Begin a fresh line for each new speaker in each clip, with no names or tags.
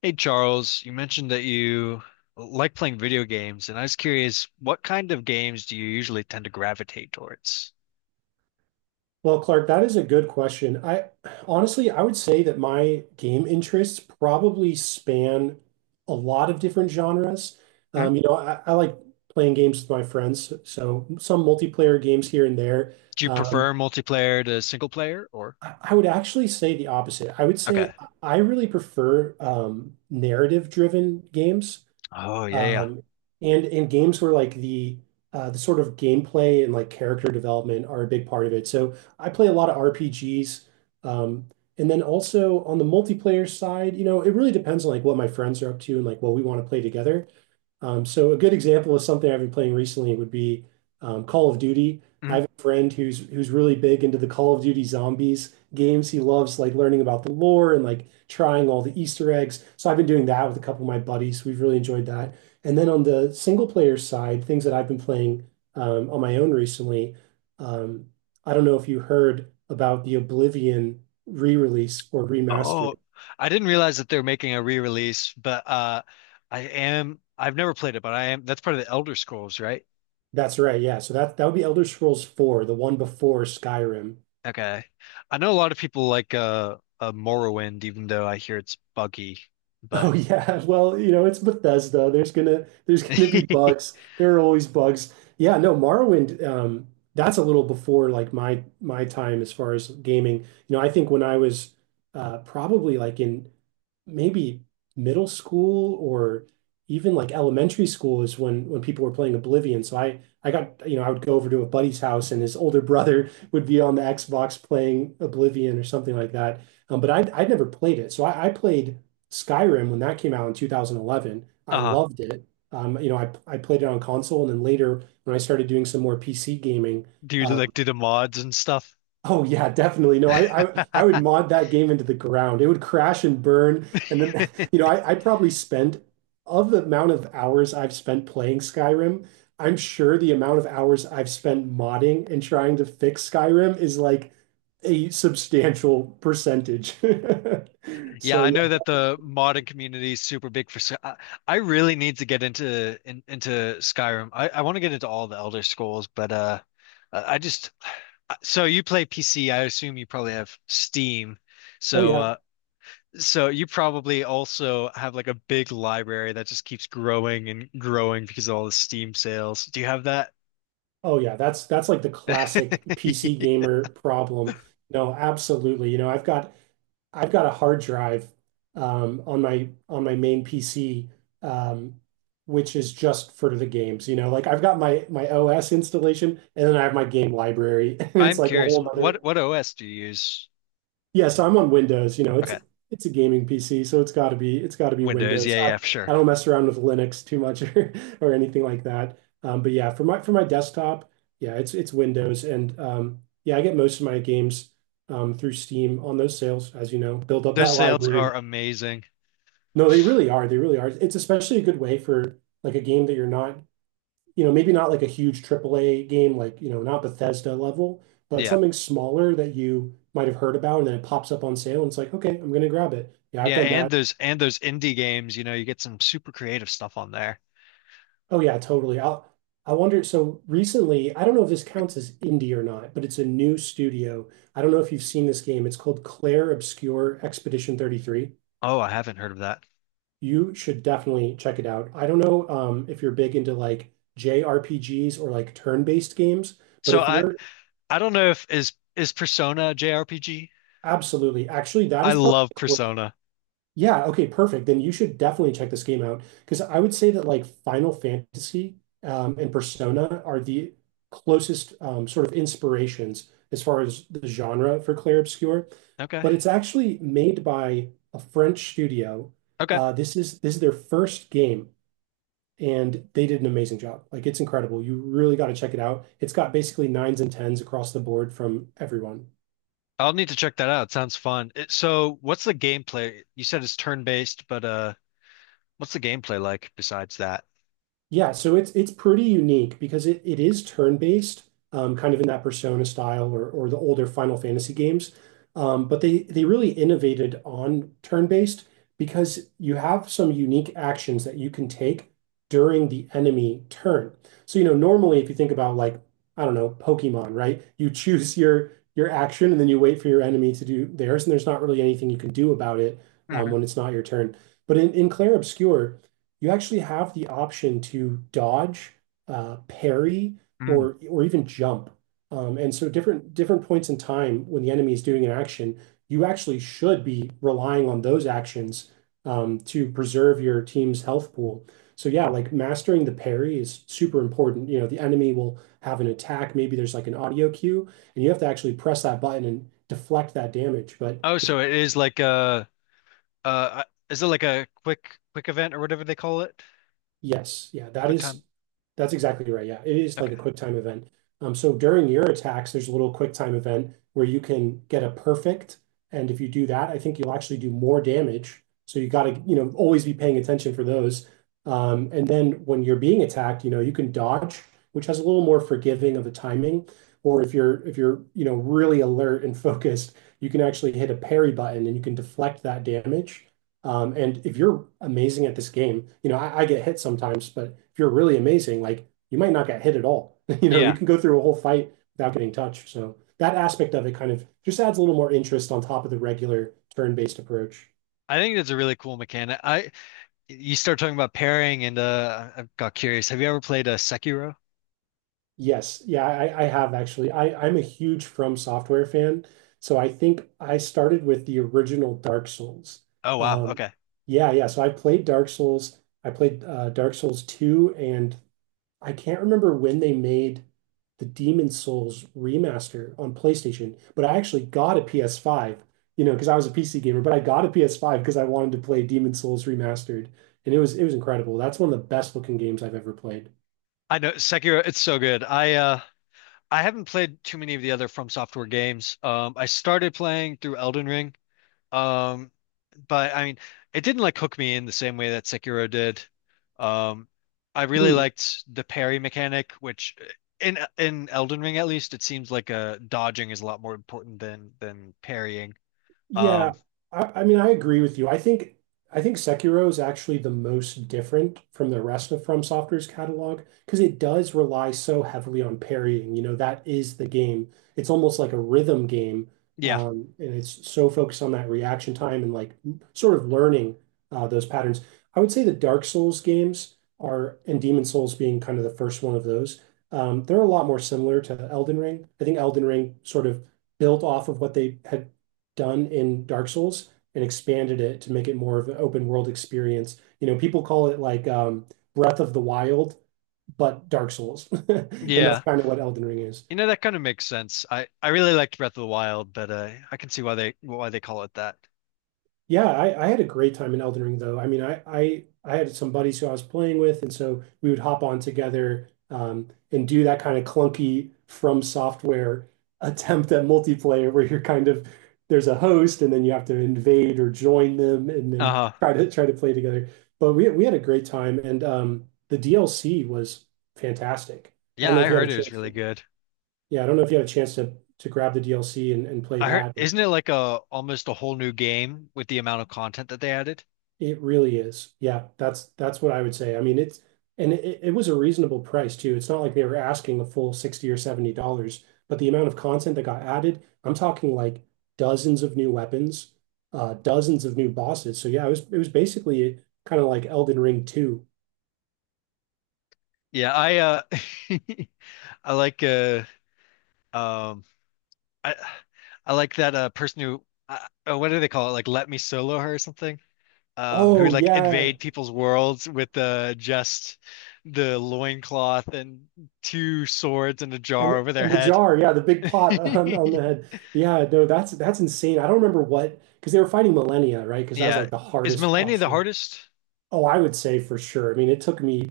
Hey Charles, you mentioned that you like playing video games, and I was curious, what kind of games do you usually tend to gravitate towards?
Well, Clark, that is a good question. I honestly, I would say that my game interests probably span a lot of different genres.
Mhm.
I like playing games with my friends, so some multiplayer games here and there.
Do you
Um,
prefer multiplayer to single player or?
I would actually say the opposite. I would
Okay.
say I really prefer narrative-driven games.
Oh yeah, yeah.
Um, and games where like the sort of gameplay and like character development are a big part of it. So I play a lot of RPGs. Um, and then also on the multiplayer side, you know, it really depends on like what my friends are up to and like what we want to play together. So a good example of something I've been playing recently would be Call of Duty. I
Mhm.
have a friend who's really big into the Call of Duty Zombies games. He loves like learning about the lore and like trying all the Easter eggs. So I've been doing that with a couple of my buddies. We've really enjoyed that. And then on the single player side, things that I've been playing on my own recently. Um, I don't know if you heard about the Oblivion re-release or remaster.
Oh, I didn't realize that they're making a re-release, but I am I've never played it, but I am that's part of the Elder Scrolls, right?
That's right, yeah. So that would be Elder Scrolls 4, the one before Skyrim.
Okay. I know a lot of people like Morrowind, even though I hear it's buggy, but
Oh yeah, well, you know, it's Bethesda. There's gonna be bugs. There are always bugs. Yeah, no, Morrowind, that's a little before like my time as far as gaming. You know, I think when I was probably like in maybe middle school or even like elementary school is when people were playing Oblivion. So I got, you know, I would go over to a buddy's house and his older brother would be on the Xbox playing Oblivion or something like that. But I'd never played it. So I played Skyrim when that came out in 2011. I
uh
loved it. I played it on console, and then later when I started doing some more PC gaming,
do you
uh,
do the mods and stuff?
oh yeah, definitely. No, I would mod that game into the ground. It would crash and burn, and then you know, I probably spent of the amount of hours I've spent playing Skyrim, I'm sure the amount of hours I've spent modding and trying to fix Skyrim is like a substantial percentage.
Yeah,
So
I
yeah,
know that the modding community is super big for Sky. I really need to get into Skyrim. I want to get into all the Elder Scrolls, but I just so you play PC. I assume you probably have Steam,
oh
so
yeah.
so you probably also have like a big library that just keeps growing and growing because of all the Steam sales. Do you have that?
Oh yeah, that's like the classic PC gamer problem. No, absolutely. You know, I've got a hard drive on my main PC, um, which is just for the games. You know, like I've got my OS installation, and then I have my game library, and it's
I'm
like a
curious.
whole other
What OS do you use?
yeah, so I'm on Windows. You know, it's
Okay,
it's a gaming PC, so it's got to be
Windows. Yeah,
Windows.
yeah, for sure.
I don't mess around with Linux too much or anything like that. But yeah, for my desktop, yeah, it's Windows, and yeah, I get most of my games through Steam on those sales, as you know, build up that
Those sales
library.
are amazing.
No, they really are. They really are. It's especially a good way for like a game that you're not you know, maybe not like a huge AAA game, like, you know, not Bethesda level, but
Yeah.
something smaller that you might have heard about and then it pops up on sale and it's like, okay, I'm gonna grab it. Yeah, I've
Yeah,
done
and
that.
those indie games, you know, you get some super creative stuff on there.
Oh yeah, totally. I wonder, so recently, I don't know if this counts as indie or not, but it's a new studio. I don't know if you've seen this game. It's called Claire Obscure Expedition 33.
Oh, I haven't heard of that.
You should definitely check it out. I don't know if you're big into like JRPGs or like turn-based games, but
So
if
I
you're
I don't know if is Persona a JRPG?
absolutely, actually, that
I
is probably
love Persona.
yeah, okay, perfect. Then you should definitely check this game out because I would say that like Final Fantasy and Persona are the closest sort of inspirations as far as the genre for Clair Obscur.
Okay.
But it's actually made by a French studio.
Okay.
This is their first game, and they did an amazing job. Like it's incredible. You really got to check it out. It's got basically nines and tens across the board from everyone.
I'll need to check that out. Sounds fun. It, so what's the gameplay? You said it's turn-based, but what's the gameplay like besides that?
Yeah, so it's pretty unique because it is turn-based, kind of in that Persona style or the older Final Fantasy games. But they really innovated on turn-based because you have some unique actions that you can take during the enemy turn. So, you know, normally if you think about like, I don't know, Pokemon, right? You choose your action and then you wait for your enemy to do theirs, and there's not really anything you can do about it
Mhm.
when it's not your turn. But in Clair Obscur, you actually have the option to dodge, parry,
Mm.
or even jump. And so, different points in time when the enemy is doing an action, you actually should be relying on those actions to preserve your team's health pool. So, yeah, like mastering the parry is super important. You know, the enemy will have an attack. Maybe there's like an audio cue, and you have to actually press that button and deflect that damage. But
Oh,
if
so it is like a uh is it like a quick event or whatever they call it?
yes. Yeah, that
Quick time.
is that's exactly right. Yeah. It is like a
Okay.
QuickTime event. So during your attacks, there's a little QuickTime event where you can get a perfect. And if you do that, I think you'll actually do more damage. So you gotta, you know, always be paying attention for those. And then when you're being attacked, you know, you can dodge, which has a little more forgiving of the timing. Or if you're you know, really alert and focused, you can actually hit a parry button and you can deflect that damage. And if you're amazing at this game, you know, I get hit sometimes, but if you're really amazing, like you might not get hit at all. You know, you
Yeah.
can go through a whole fight without getting touched. So that aspect of it kind of just adds a little more interest on top of the regular turn-based approach.
I think that's a really cool mechanic. I You start talking about pairing, and I got curious. Have you ever played a Sekiro?
Yes. Yeah, I have actually. I'm a huge From Software fan. So I think I started with the original Dark Souls.
Oh wow,
Um,
okay.
yeah. So I played Dark Souls. I played Dark Souls 2 and I can't remember when they made the Demon Souls remaster on PlayStation, but I actually got a PS5, you know, because I was a PC gamer, but I got a PS5 because I wanted to play Demon Souls remastered, and it was incredible. That's one of the best looking games I've ever played.
I know Sekiro. It's so good. I haven't played too many of the other From Software games. I started playing through Elden Ring. Um, but I mean, it didn't like hook me in the same way that Sekiro did. Um, I really
Hmm.
liked the parry mechanic, which in Elden Ring at least, it seems like dodging is a lot more important than parrying.
Yeah,
Um,
I mean, I agree with you. I think Sekiro is actually the most different from the rest of From Software's catalog because it does rely so heavily on parrying. You know, that is the game. It's almost like a rhythm game,
yeah,
and it's so focused on that reaction time and like sort of learning those patterns. I would say the Dark Souls games are, and Demon Souls being kind of the first one of those, they're a lot more similar to Elden Ring. I think Elden Ring sort of built off of what they had done in Dark Souls and expanded it to make it more of an open world experience. You know, people call it like Breath of the Wild, but Dark Souls. And that's
yeah.
kind of what Elden Ring is.
You know, that kind of makes sense. I really liked Breath of the Wild, but I can see why they call it that.
Yeah, I had a great time in Elden Ring though. I mean, I had some buddies who I was playing with, and so we would hop on together and do that kind of clunky From Software attempt at multiplayer where you're kind of there's a host and then you have to invade or join them and then
Uh,
try to play together. But we had a great time, and the DLC was fantastic. I don't
yeah,
know
I
if you had
heard
a
it was
chance
really
to,
good.
yeah, I don't know if you had a chance to grab the DLC and play
I heard,
that.
isn't it like a almost a whole new game with the amount of content that they added?
It really is. Yeah, that's what I would say. I mean, it's and it was a reasonable price too. It's not like they were asking a full 60 or $70, but the amount of content that got added, I'm talking like dozens of new weapons, dozens of new bosses. So yeah, it was basically kind of like Elden Ring 2.
Yeah, I I like uh um I I like that person who what do they call it? Like let me solo her or something. Who
Oh
would like
yeah.
invade people's worlds with just the loincloth and two swords and a jar over their
And the
head.
jar, yeah, the big pot on the head. Yeah, no, that's insane. I don't remember what because they were fighting Millennia, right? Because that was
Yeah.
like the
Is
hardest
Millennia the
option.
hardest?
Oh, I would say for sure. I mean, it took me,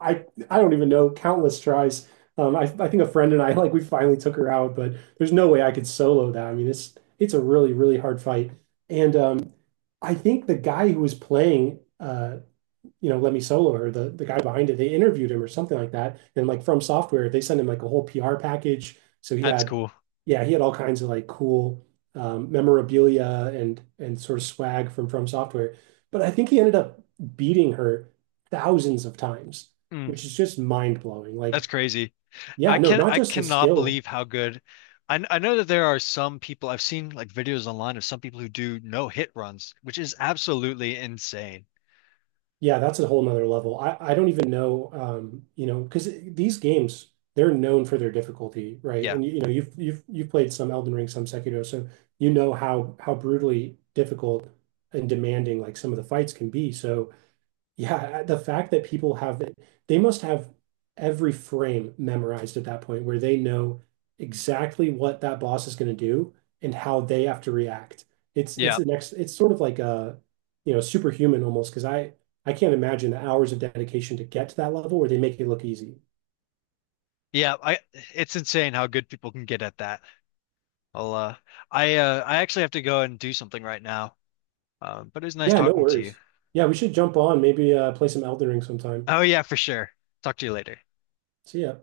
I I don't even know, countless tries. I think a friend and I like we finally took her out, but there's no way I could solo that. I mean, it's a really really hard fight. And I think the guy who was playing, you know, Lemmy Solo or the guy behind it, they interviewed him or something like that. And like from software, they sent him like a whole PR package. So he
That's
had,
cool.
yeah, he had all kinds of like cool memorabilia and sort of swag from software. But I think he ended up beating her thousands of times,
Mm,
which is just mind blowing.
that's
Like,
crazy.
yeah,
I
no,
can
not
I
just the
cannot
skill
believe how good. I know that there are some people I've seen like videos online of some people who do no hit runs, which is absolutely insane.
yeah, that's a whole nother level. I don't even know, you know, because these games, they're known for their difficulty, right?
Yeah.
And you know, you've played some Elden Ring, some Sekiro, so you know how brutally difficult and demanding like some of the fights can be. So yeah, the fact that people have it, they must have every frame memorized at that point where they know exactly what that boss is going to do and how they have to react. It's
Yeah.
the next it's sort of like a you know superhuman almost because I can't imagine the hours of dedication to get to that level where they make it look easy.
Yeah, I it's insane how good people can get at that. I'll uh I actually have to go and do something right now. But it was nice
Yeah, no
talking to you.
worries. Yeah, we should jump on, maybe play some Elden Ring sometime.
Oh yeah, for sure. Talk to you later.
See ya.